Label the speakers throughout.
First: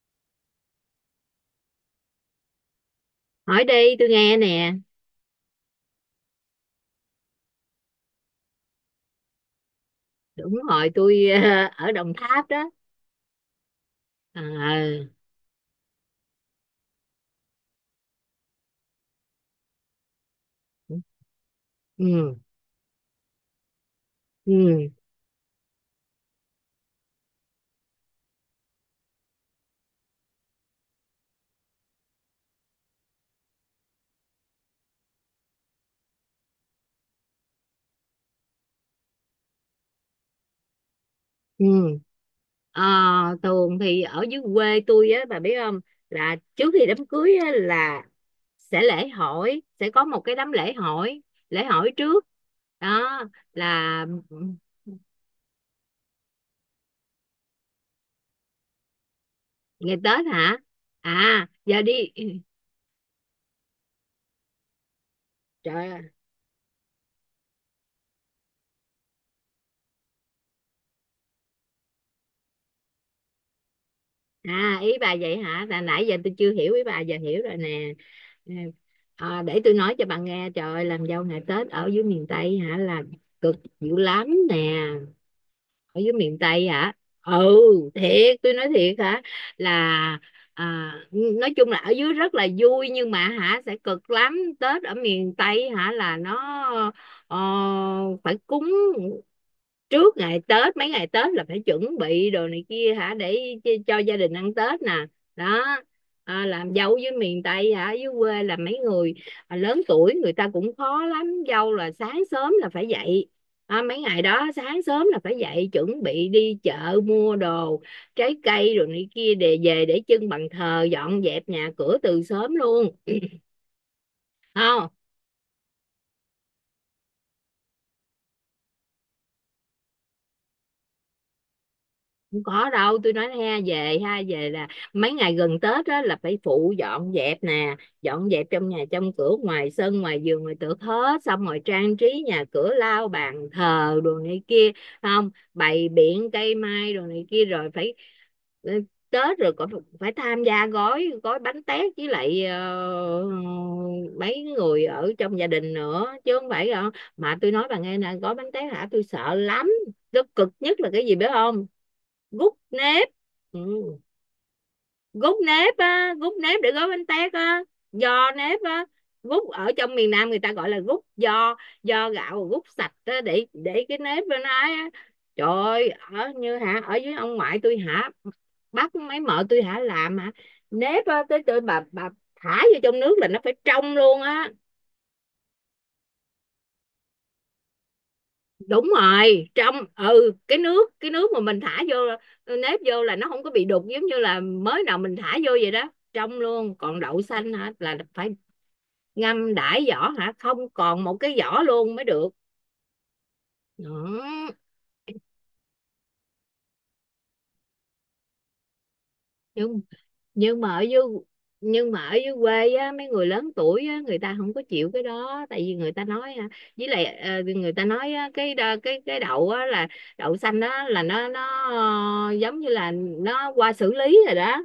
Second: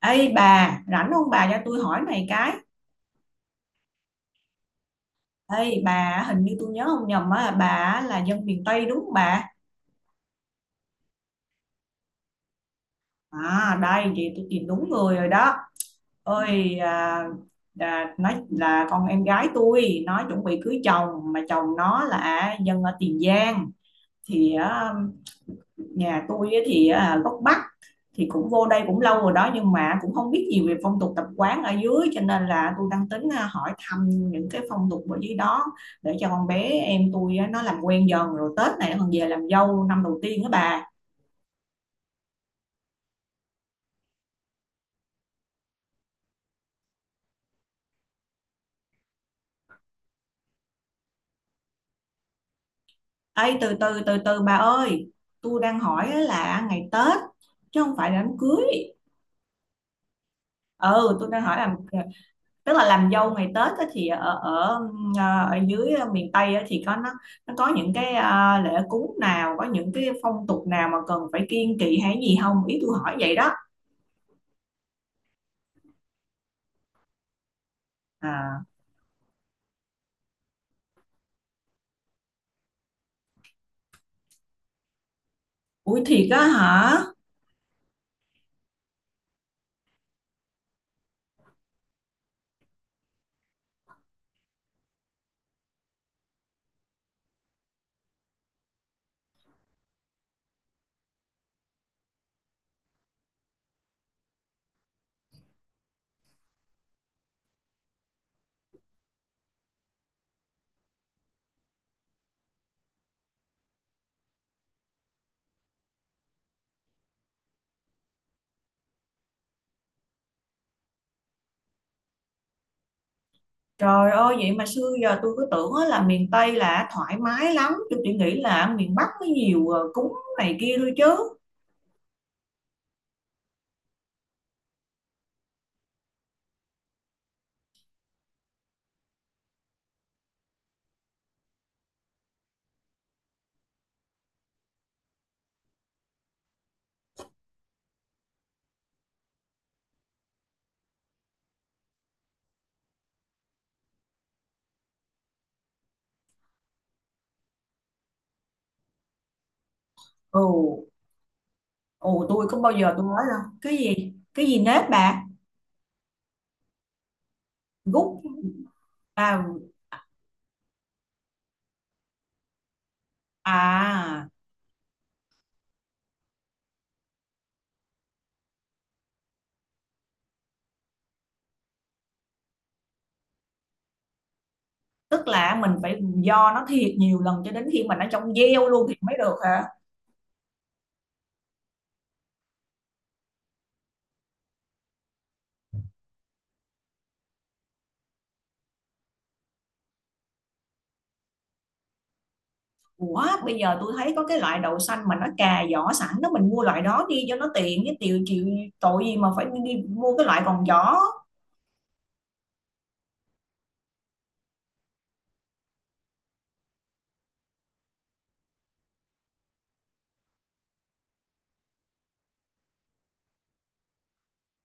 Speaker 1: Ê bà, rảnh không bà cho tôi hỏi này cái.
Speaker 2: Hỏi đi, tôi nghe nè.
Speaker 1: Ê bà, hình như tôi nhớ không nhầm á, bà á là dân miền Tây đúng không bà?
Speaker 2: Đúng rồi, tôi ở Đồng Tháp đó.
Speaker 1: À đây, vậy tôi tìm đúng
Speaker 2: À.
Speaker 1: người rồi đó. Ôi, nói là con em gái tôi, nó chuẩn bị cưới chồng, mà chồng nó
Speaker 2: Ừ.
Speaker 1: là dân ở Tiền Giang. Thì
Speaker 2: Ừ.
Speaker 1: á, nhà tôi á thì gốc Bắc, thì cũng vô đây cũng lâu rồi đó nhưng mà cũng không biết gì về phong tục tập quán ở dưới cho nên là tôi đang tính hỏi thăm những cái phong tục ở dưới đó để cho con bé em tôi á, nó làm quen dần rồi Tết này còn về làm dâu năm đầu tiên đó bà.
Speaker 2: Ừ. Ờ, Thường thì ở dưới quê tôi á, bà biết không, là trước khi đám cưới á, là sẽ lễ hỏi, sẽ có một cái đám lễ hỏi, lễ hỏi trước đó
Speaker 1: Ấy từ từ
Speaker 2: là
Speaker 1: từ từ bà ơi, tôi đang hỏi á là ngày Tết chứ không phải là đám cưới.
Speaker 2: ngày Tết hả?
Speaker 1: Ừ, tôi đang
Speaker 2: À
Speaker 1: hỏi là
Speaker 2: giờ đi.
Speaker 1: tức là làm dâu ngày Tết á, thì ở ở ờ, ở dưới
Speaker 2: Trời.
Speaker 1: miền Tây á, thì có nó có những cái lễ cúng nào có những cái phong tục nào mà cần phải kiêng kỵ hay gì không ý tôi hỏi vậy đó.
Speaker 2: À, ý bà vậy hả? Là nãy giờ tôi chưa hiểu ý bà, giờ hiểu rồi nè. Ừ.
Speaker 1: À,
Speaker 2: À, để tôi nói cho bà nghe, trời ơi, làm dâu ngày Tết ở dưới miền Tây hả, là cực dữ lắm nè.
Speaker 1: ui
Speaker 2: Ở dưới
Speaker 1: thiệt
Speaker 2: miền
Speaker 1: á
Speaker 2: Tây hả?
Speaker 1: hả.
Speaker 2: Ừ. Thiệt, tôi nói thiệt hả, là nói chung là ở dưới rất là vui nhưng mà hả sẽ cực lắm. Tết ở miền Tây hả là nó ờ, phải cúng. Trước ngày Tết, mấy ngày Tết là phải chuẩn bị đồ này kia hả để cho gia đình ăn Tết nè đó. À, làm dâu với miền Tây hả, dưới quê là mấy người lớn tuổi người ta cũng khó lắm. Dâu là sáng sớm là phải dậy. Mấy ngày đó sáng sớm là phải dậy chuẩn bị đi chợ mua đồ, trái cây rồi này kia để về để trưng bàn thờ, dọn dẹp nhà cửa từ sớm luôn.
Speaker 1: Trời ơi vậy mà
Speaker 2: Không,
Speaker 1: xưa giờ tôi cứ tưởng á là miền Tây là thoải mái lắm, tôi chỉ nghĩ là miền Bắc có nhiều cúng này kia thôi chứ.
Speaker 2: không có đâu, tôi nói ha, về ha, về là mấy ngày gần Tết đó là phải phụ dọn dẹp nè, dọn dẹp trong nhà trong cửa, ngoài sân ngoài vườn ngoài tược hết, xong rồi trang trí nhà cửa, lau bàn thờ đồ này kia, không bày biện cây mai đồ này kia, rồi phải ừ, Tết rồi còn phải tham gia gói gói bánh tét với lại mấy người ở trong gia đình nữa chứ không phải không? Mà tôi nói bà nghe nè, gói bánh tét hả tôi sợ lắm. Nó
Speaker 1: Ồ,
Speaker 2: cực nhất là cái gì biết không?
Speaker 1: ồ tôi
Speaker 2: Gút
Speaker 1: có bao giờ tôi
Speaker 2: nếp.
Speaker 1: nói đâu
Speaker 2: Ừ.
Speaker 1: cái gì nếp bà.
Speaker 2: Gút nếp á, gút nếp để gói bánh tét á,
Speaker 1: Gút.
Speaker 2: giò nếp á.
Speaker 1: À,
Speaker 2: Gút ở trong miền Nam người ta gọi là gút giò, giò gạo, gút sạch á để cái nếp
Speaker 1: à.
Speaker 2: bên ấy á. Trời ơi, ở như hả, ở dưới ông ngoại tôi hả, bắt mấy mợ tôi hả làm hả. Nếp á, tới tới bà thả vô trong nước là nó phải trong luôn á.
Speaker 1: Tức là mình phải do nó thiệt nhiều lần cho đến khi mà nó trong gieo luôn
Speaker 2: Đúng
Speaker 1: thì mới được
Speaker 2: rồi,
Speaker 1: hả?
Speaker 2: trong. Ừ, cái nước, cái nước mà mình thả vô nếp vô là nó không có bị đục, giống như là mới nào mình thả vô vậy đó, trong luôn. Còn đậu xanh hả là phải ngâm đãi vỏ hả, không còn một cái vỏ luôn mới được.
Speaker 1: Ủa bây giờ tôi thấy có cái
Speaker 2: Đó.
Speaker 1: loại đậu xanh mà nó cà vỏ sẵn đó mình mua loại đó đi cho nó tiện cái tiều chịu tội gì mà phải đi
Speaker 2: nhưng
Speaker 1: mua cái loại
Speaker 2: nhưng
Speaker 1: còn
Speaker 2: mà ở
Speaker 1: vỏ.
Speaker 2: dưới, nhưng mà ở dưới quê á, mấy người lớn tuổi á người ta không có chịu cái đó, tại vì người ta nói á, với lại người ta nói á, cái đậu á là đậu xanh đó là nó giống như là nó qua xử lý rồi đó,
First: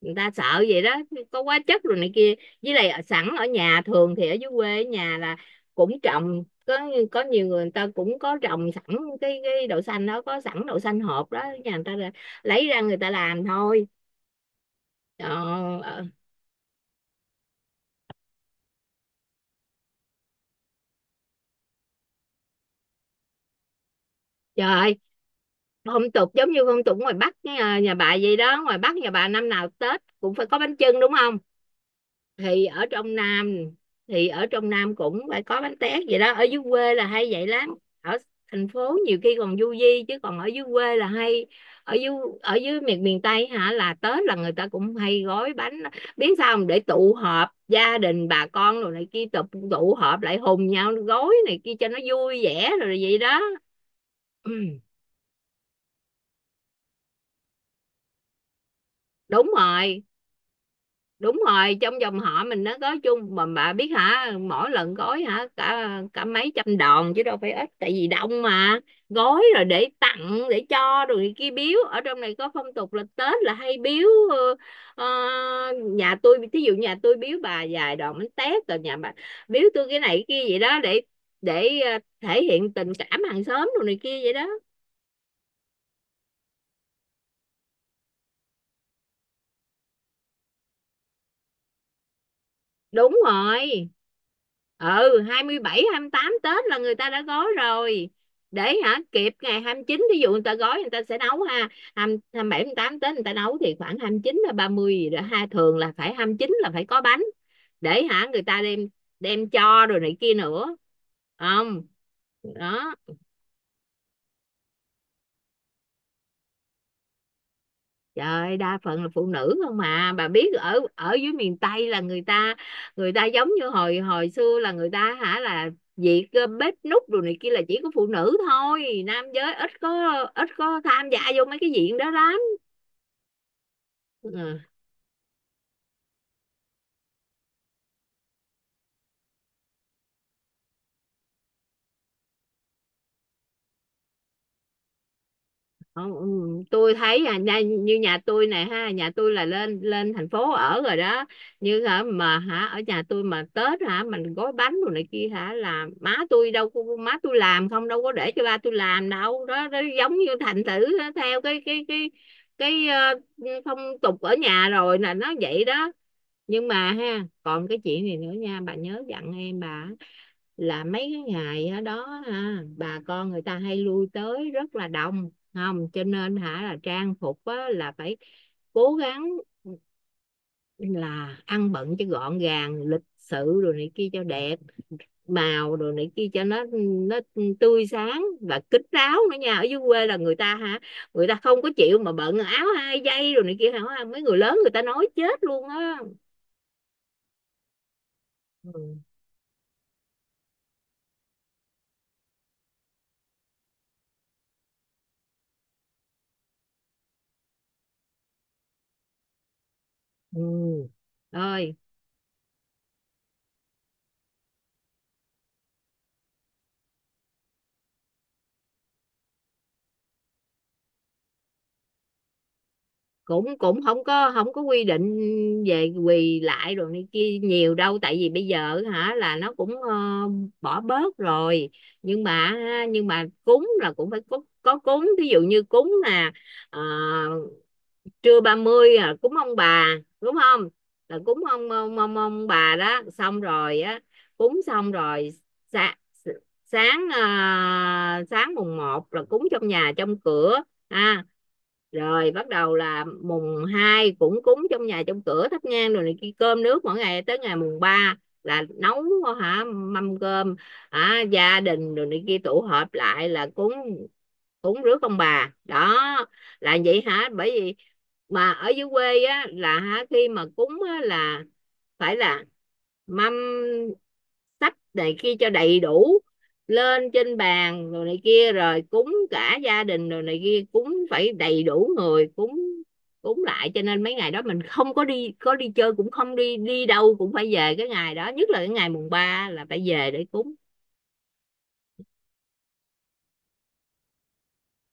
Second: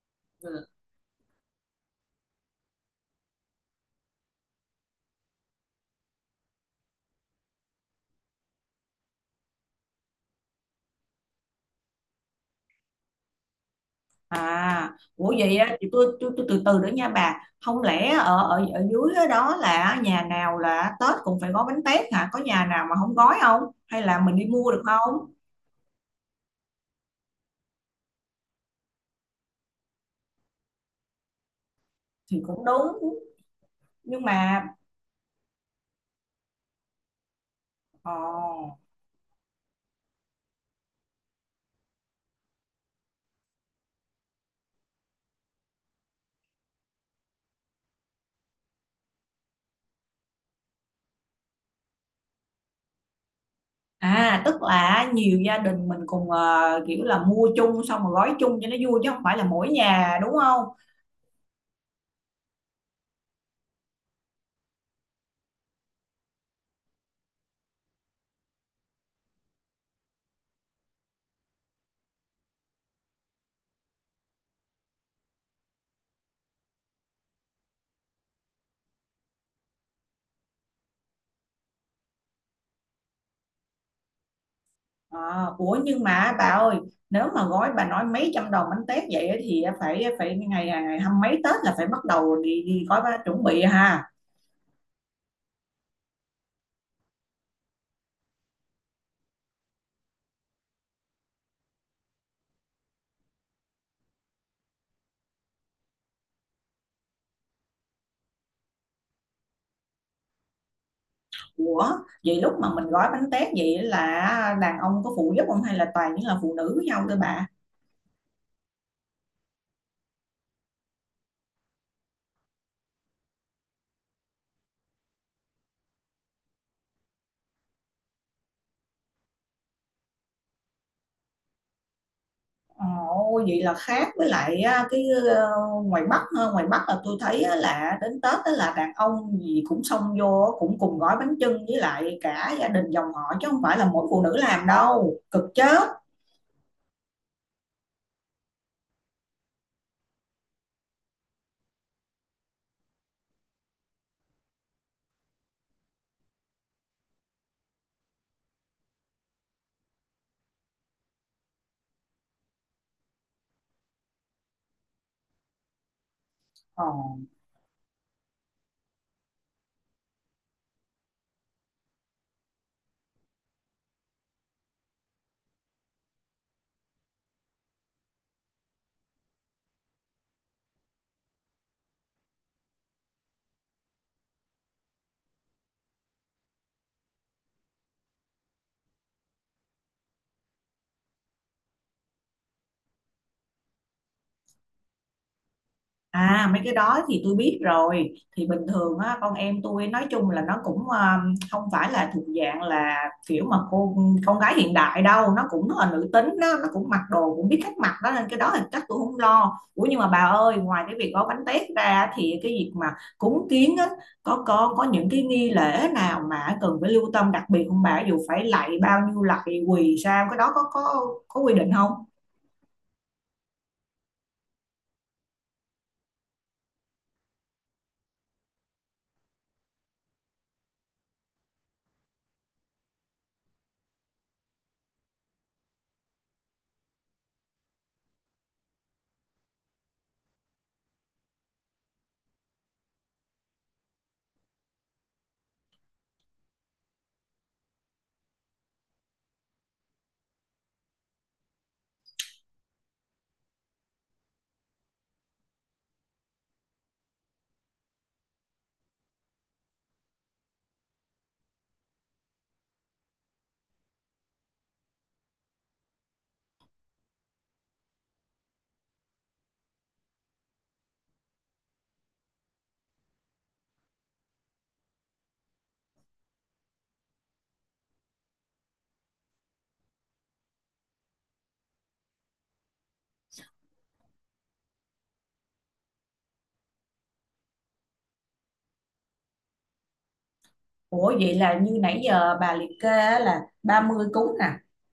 Speaker 2: người ta sợ vậy đó, có hóa chất rồi này kia, với lại sẵn ở nhà, thường thì ở dưới quê ở nhà là cũng trồng có nhiều người, người ta cũng có trồng sẵn cái đậu xanh đó, có sẵn đậu xanh hộp đó, nhà người ta lấy ra người ta làm thôi.
Speaker 1: À, ủa vậy á,
Speaker 2: Ờ.
Speaker 1: thì
Speaker 2: Ờ.
Speaker 1: tôi từ từ nữa nha bà. Không lẽ ở ở ở dưới đó đó là nhà nào là Tết cũng phải gói bánh tét hả? Có nhà nào mà không gói không? Hay là mình đi
Speaker 2: Trời
Speaker 1: mua được
Speaker 2: ơi,
Speaker 1: không?
Speaker 2: phong tục giống như phong tục ngoài Bắc, nhà, nhà bà vậy đó, ngoài Bắc nhà bà năm nào Tết cũng phải có bánh chưng đúng không?
Speaker 1: Thì cũng
Speaker 2: Thì ở
Speaker 1: đúng.
Speaker 2: trong Nam,
Speaker 1: Nhưng
Speaker 2: thì ở
Speaker 1: mà
Speaker 2: trong Nam cũng phải có bánh tét vậy đó. Ở dưới quê là hay vậy lắm. Ở thành
Speaker 1: ờ
Speaker 2: phố nhiều khi còn du di, chứ còn ở dưới quê là hay. Ở dưới, ở dưới miền miền Tây hả là Tết là người ta cũng hay gói bánh. Biết sao không, để tụ họp gia đình bà con rồi này kia, tụ tụ họp lại hùng nhau gói này kia cho nó vui vẻ rồi vậy đó.
Speaker 1: à
Speaker 2: Ừ.
Speaker 1: tức là nhiều gia đình mình cùng kiểu là mua chung xong rồi gói chung cho nó vui chứ không phải là
Speaker 2: Đúng
Speaker 1: mỗi
Speaker 2: rồi.
Speaker 1: nhà đúng không?
Speaker 2: Đúng rồi, trong dòng họ mình nó gói chung. Mà bà biết hả, mỗi lần gói hả cả cả mấy trăm đòn chứ đâu phải ít, tại vì đông mà. Gói rồi để tặng để cho, rồi người kia biếu. Ở trong này có phong tục là Tết là hay biếu ờ, nhà tôi, thí dụ nhà tôi biếu bà vài đòn bánh tét, rồi nhà bà biếu tôi cái này cái kia vậy đó, để thể hiện tình cảm hàng xóm rồi này kia vậy đó.
Speaker 1: À, ủa nhưng mà bà ơi, nếu mà gói bà nói mấy trăm đồng bánh tét vậy á thì phải phải ngày ngày hăm mấy Tết là phải bắt đầu đi gói bánh
Speaker 2: Đúng
Speaker 1: chuẩn bị
Speaker 2: rồi.
Speaker 1: ha.
Speaker 2: Ừ. hai hai mươi bảy, hai mươi tám Tết là người ta đã gói rồi, để hả kịp ngày hai mươi chín. Ví dụ người ta gói người ta sẽ nấu ha. 2, mươi tám Tết người ta nấu thì khoảng 29 là 30 gì đó ha, thường là phải 29 là phải có bánh, để hả người ta đem, đem cho rồi này kia nữa.
Speaker 1: Ủa
Speaker 2: Không.
Speaker 1: vậy lúc mà mình
Speaker 2: Đó.
Speaker 1: gói bánh tét vậy là đàn ông có phụ giúp không hay là toàn những là phụ nữ với nhau thôi bà?
Speaker 2: Trời ơi, đa phần là phụ nữ không. Mà bà biết ở, ở dưới miền Tây là người ta, người ta giống như hồi hồi xưa là người ta hả là việc bếp núc đồ này kia là chỉ có phụ nữ thôi, nam giới ít có, ít có tham gia vô mấy cái diện đó lắm.
Speaker 1: Ồ, vậy là khác với
Speaker 2: Ừ.
Speaker 1: lại á, cái ngoài Bắc ha. Ngoài Bắc là tôi thấy á là đến Tết á là đàn ông gì cũng xông vô á, cũng cùng gói bánh chưng với lại cả gia đình dòng họ chứ không phải là mỗi phụ nữ làm đâu cực chết.
Speaker 2: Ờ. Ừ. Tôi thấy như nhà tôi này ha, nhà tôi là lên lên thành phố ở rồi đó. Như hả mà hả ở nhà tôi mà Tết hả mình gói bánh đồ này kia hả là má tôi đâu có, má tôi làm không, đâu có để cho ba tôi làm đâu đó, đó giống như thành thử nó theo cái phong tục ở nhà rồi là nó vậy đó. Nhưng mà
Speaker 1: Ồ.
Speaker 2: ha, còn cái chuyện này nữa nha bà, nhớ dặn em bà là mấy cái ngày ở đó ha bà con người ta hay lui tới rất là đông, không cho nên hả là trang phục á, là phải cố gắng là ăn bận cho gọn gàng lịch sự rồi này kia cho đẹp màu rồi này kia cho nó tươi sáng và kín đáo nữa nha. Ở dưới quê là người ta hả, người ta không có chịu mà bận áo hai dây rồi này kia hả, mấy người lớn người ta nói chết luôn á.
Speaker 1: À mấy cái đó thì tôi biết rồi. Thì bình
Speaker 2: Ừ.
Speaker 1: thường á, con em tôi nói chung là nó cũng không phải là thuộc dạng là kiểu mà cô con gái hiện đại đâu. Nó cũng rất là nữ tính đó, nó cũng mặc đồ cũng biết cách mặc đó. Nên cái đó thì chắc tôi không lo. Ủa nhưng mà bà ơi, ngoài
Speaker 2: Ừ
Speaker 1: cái việc gói bánh tét
Speaker 2: rồi.
Speaker 1: ra thì cái việc mà cúng kiến á, có những cái nghi lễ nào mà cần phải lưu tâm đặc biệt không bà? Dù phải lạy bao nhiêu lạy quỳ sao cái đó có quy định không?
Speaker 2: Cũng cũng không có, không có quy định về quỳ lại rồi này kia nhiều đâu, tại vì bây giờ hả là nó cũng bỏ bớt rồi. Nhưng mà ha, nhưng mà cúng là cũng phải có cúng. Ví dụ như cúng là ờ, trưa ba mươi, à, cúng ông bà đúng không? Là cúng ông ông bà đó, xong rồi á, cúng xong rồi. sa, Sáng, à, sáng mùng một là cúng trong nhà trong cửa ha. Rồi bắt đầu là mùng 2 cũng cúng trong nhà trong cửa, thắp nhang rồi này kia, cơm nước mỗi ngày tới ngày mùng 3 là nấu hả mâm cơm hả gia đình rồi này kia tụ họp lại là cúng, cúng rước ông bà đó. Là vậy hả, bởi vì mà ở dưới quê á là hả khi mà cúng á, là phải là mâm sách này kia cho đầy đủ lên trên bàn rồi này kia, rồi cúng cả gia đình rồi này kia, cúng phải đầy đủ người cúng, cúng lại. Cho nên mấy ngày đó mình không có đi, có đi chơi cũng không, đi đi đâu cũng phải về cái ngày đó, nhất là cái ngày mùng ba là phải về để cúng.
Speaker 1: Ủa vậy là như nãy giờ bà liệt kê á là 30 cúng nè,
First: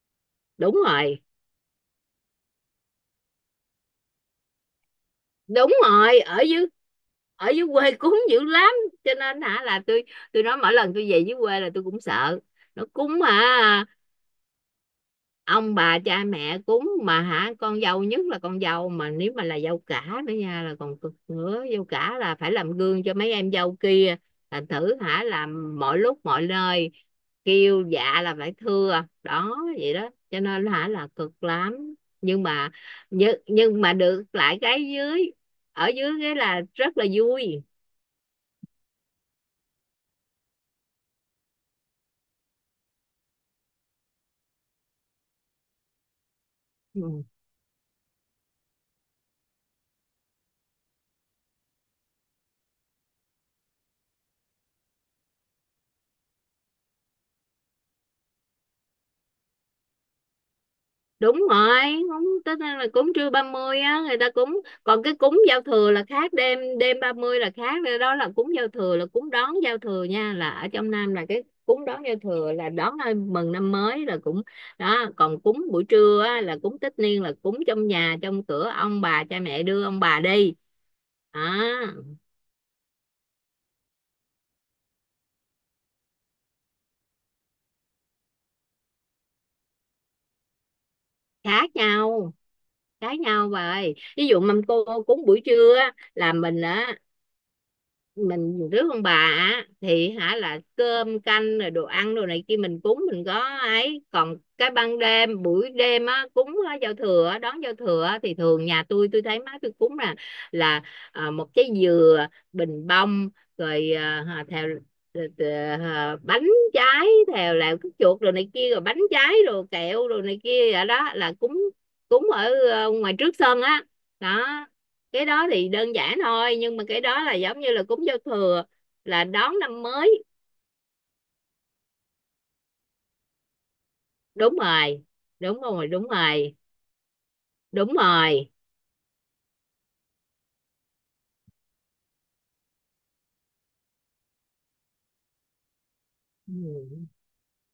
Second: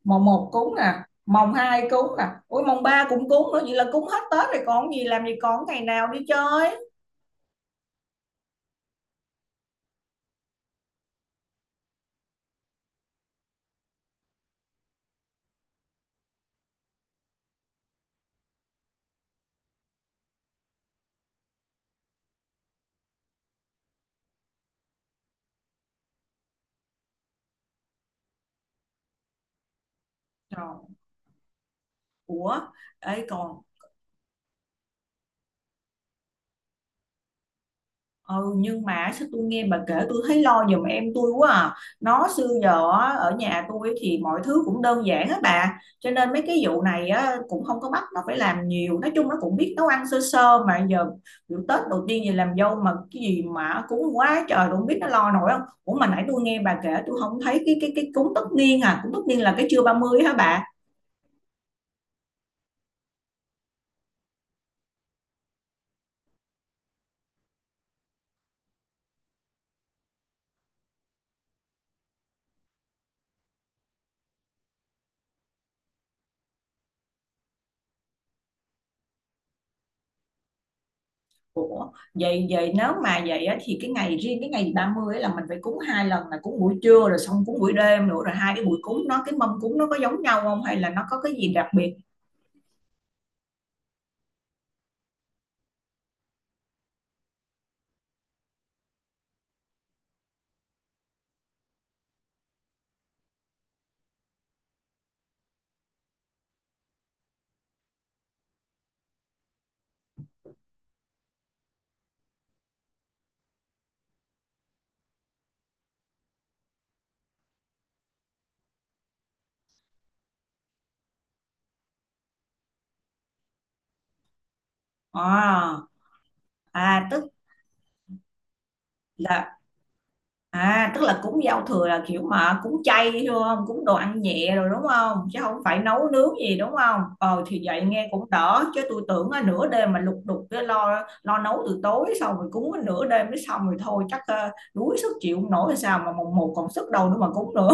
Speaker 1: mồng một cúng
Speaker 2: Đúng
Speaker 1: nè,
Speaker 2: rồi.
Speaker 1: mồng 2 cúng nè, ủa mồng 3 cũng cúng nữa, vậy là cúng hết Tết rồi còn gì làm gì còn
Speaker 2: Đúng
Speaker 1: ngày nào đi
Speaker 2: rồi, ở dưới,
Speaker 1: chơi.
Speaker 2: ở dưới quê cúng dữ lắm, cho nên hả là tôi nói mỗi lần tôi về dưới quê là tôi cũng sợ. Nó cúng mà, ông bà cha mẹ cúng mà hả, con dâu nhất là con dâu, mà nếu mà là dâu cả nữa nha là còn cực nữa. Dâu cả là phải làm gương cho mấy em dâu kia, là thử hả làm mọi lúc mọi nơi, kêu dạ là phải thưa đó vậy đó, cho nên
Speaker 1: Trời,
Speaker 2: hả là cực lắm. Nhưng
Speaker 1: ủa,
Speaker 2: mà,
Speaker 1: ấy
Speaker 2: nhưng,
Speaker 1: còn.
Speaker 2: nhưng mà được lại cái dưới, ở dưới cái là rất là vui.
Speaker 1: Ừ, nhưng mà sao tôi nghe bà kể tôi thấy lo giùm em tôi quá à. Nó xưa giờ á, ở nhà tôi thì mọi thứ cũng đơn giản á bà, cho nên mấy cái vụ này
Speaker 2: Ừ.
Speaker 1: á, cũng không có bắt nó phải làm nhiều, nói chung nó cũng biết nấu ăn sơ sơ mà giờ vụ Tết đầu tiên gì làm dâu mà cái gì mà cúng quá trời tôi không biết nó lo nổi không. Ủa mà nãy tôi nghe bà kể tôi không thấy cái cúng tất niên, à cúng tất niên là cái trưa 30 hả bà?
Speaker 2: Đúng rồi. Cúng tức là cúng trưa 30 á người ta cúng, còn cái cúng giao thừa là khác. Đêm đêm 30 là khác đó, là cúng giao thừa, là cúng đón giao thừa nha. Là ở trong Nam là cái cúng đón giao thừa là đón ai mừng năm mới là cũng đó. Còn cúng buổi trưa á, là cúng tất niên, là cúng trong nhà trong cửa ông bà cha mẹ đưa ông bà đi à.
Speaker 1: Ủa, vậy vậy nếu mà vậy á, thì cái ngày riêng cái ngày 30 ấy là mình phải cúng hai lần là cúng buổi trưa rồi xong cúng buổi đêm nữa rồi hai cái buổi cúng nó cái mâm cúng nó có giống nhau không hay là nó có cái gì đặc
Speaker 2: Khác
Speaker 1: biệt.
Speaker 2: nhau, khác nhau bà ơi. Ví dụ mâm cô cúng buổi trưa á, là mình á, mình rước ông bà á, thì hả là cơm canh rồi đồ ăn đồ này kia mình cúng, mình có. Ấy còn cái ban đêm, buổi đêm á cúng á, giao thừa á, đón giao thừa á, thì thường nhà tôi thấy má tôi cúng là à, một trái dừa, bình bông, rồi à, theo, à, bánh trái, theo là cái chuột rồi này kia, rồi bánh trái rồi kẹo rồi này kia vậy đó, là cúng, cúng ở ngoài trước sân á đó. Cái đó thì
Speaker 1: à,
Speaker 2: đơn giản thôi, nhưng mà cái
Speaker 1: à
Speaker 2: đó
Speaker 1: tức
Speaker 2: là giống như là cúng giao thừa là
Speaker 1: là
Speaker 2: đón năm mới.
Speaker 1: À, tức là cúng giao thừa là kiểu mà cúng chay thôi không? Cúng đồ ăn nhẹ
Speaker 2: Đúng
Speaker 1: rồi đúng
Speaker 2: rồi,
Speaker 1: không? Chứ không
Speaker 2: đúng
Speaker 1: phải
Speaker 2: rồi,
Speaker 1: nấu
Speaker 2: đúng
Speaker 1: nướng
Speaker 2: rồi,
Speaker 1: gì đúng không? Ờ thì vậy
Speaker 2: đúng
Speaker 1: nghe cũng
Speaker 2: rồi.
Speaker 1: đỡ chứ tôi tưởng á, nửa đêm mà lục đục cái lo lo nấu từ tối xong rồi cúng cái nửa đêm mới xong rồi thôi chắc đuối sức chịu không nổi hay sao mà mùng một
Speaker 2: Ừ.
Speaker 1: còn sức đâu nữa mà cúng nữa.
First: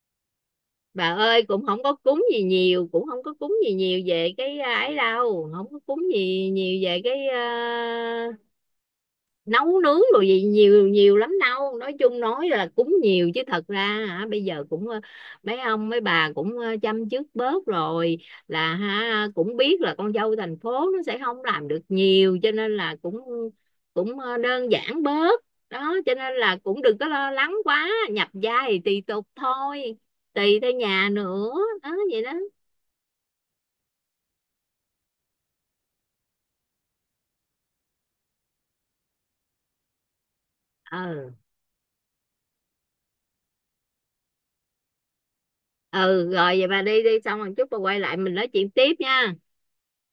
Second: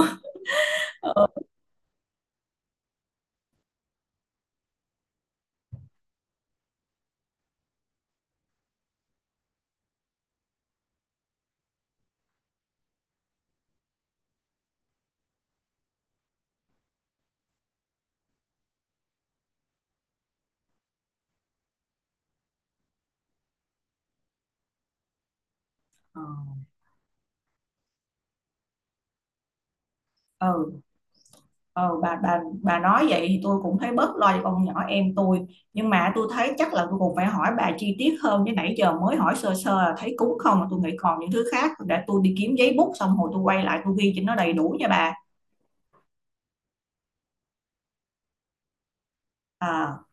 Speaker 2: Bà
Speaker 1: Ờ.
Speaker 2: ơi cũng không có cúng gì nhiều, cũng không có cúng gì nhiều về cái à, ấy đâu, không có cúng gì nhiều về cái à, nấu nướng rồi gì nhiều, nhiều lắm đâu. Nói chung nói là cúng nhiều chứ thật ra hả bây giờ cũng mấy ông mấy bà cũng chăm chút bớt rồi, là ha cũng biết là con dâu thành phố nó sẽ không làm được nhiều, cho nên là cũng cũng đơn giản bớt đó. Cho nên là cũng đừng có lo lắng quá, nhập gia thì tùy tục thôi,
Speaker 1: Ờ.
Speaker 2: tùy theo nhà nữa. Đó
Speaker 1: ờ, bà
Speaker 2: vậy đó.
Speaker 1: bà bà nói vậy thì tôi cũng thấy bớt lo cho con nhỏ em tôi, nhưng mà tôi thấy chắc là tôi cũng phải hỏi bà chi tiết hơn chứ nãy giờ mới hỏi sơ sơ là thấy cúng không mà tôi nghĩ còn những
Speaker 2: Ừ.
Speaker 1: thứ khác để tôi đi kiếm giấy bút xong rồi tôi quay lại tôi ghi cho nó đầy đủ nha bà.
Speaker 2: Ừ rồi, vậy bà đi đi xong rồi chút bà quay lại mình nói chuyện tiếp nha.
Speaker 1: À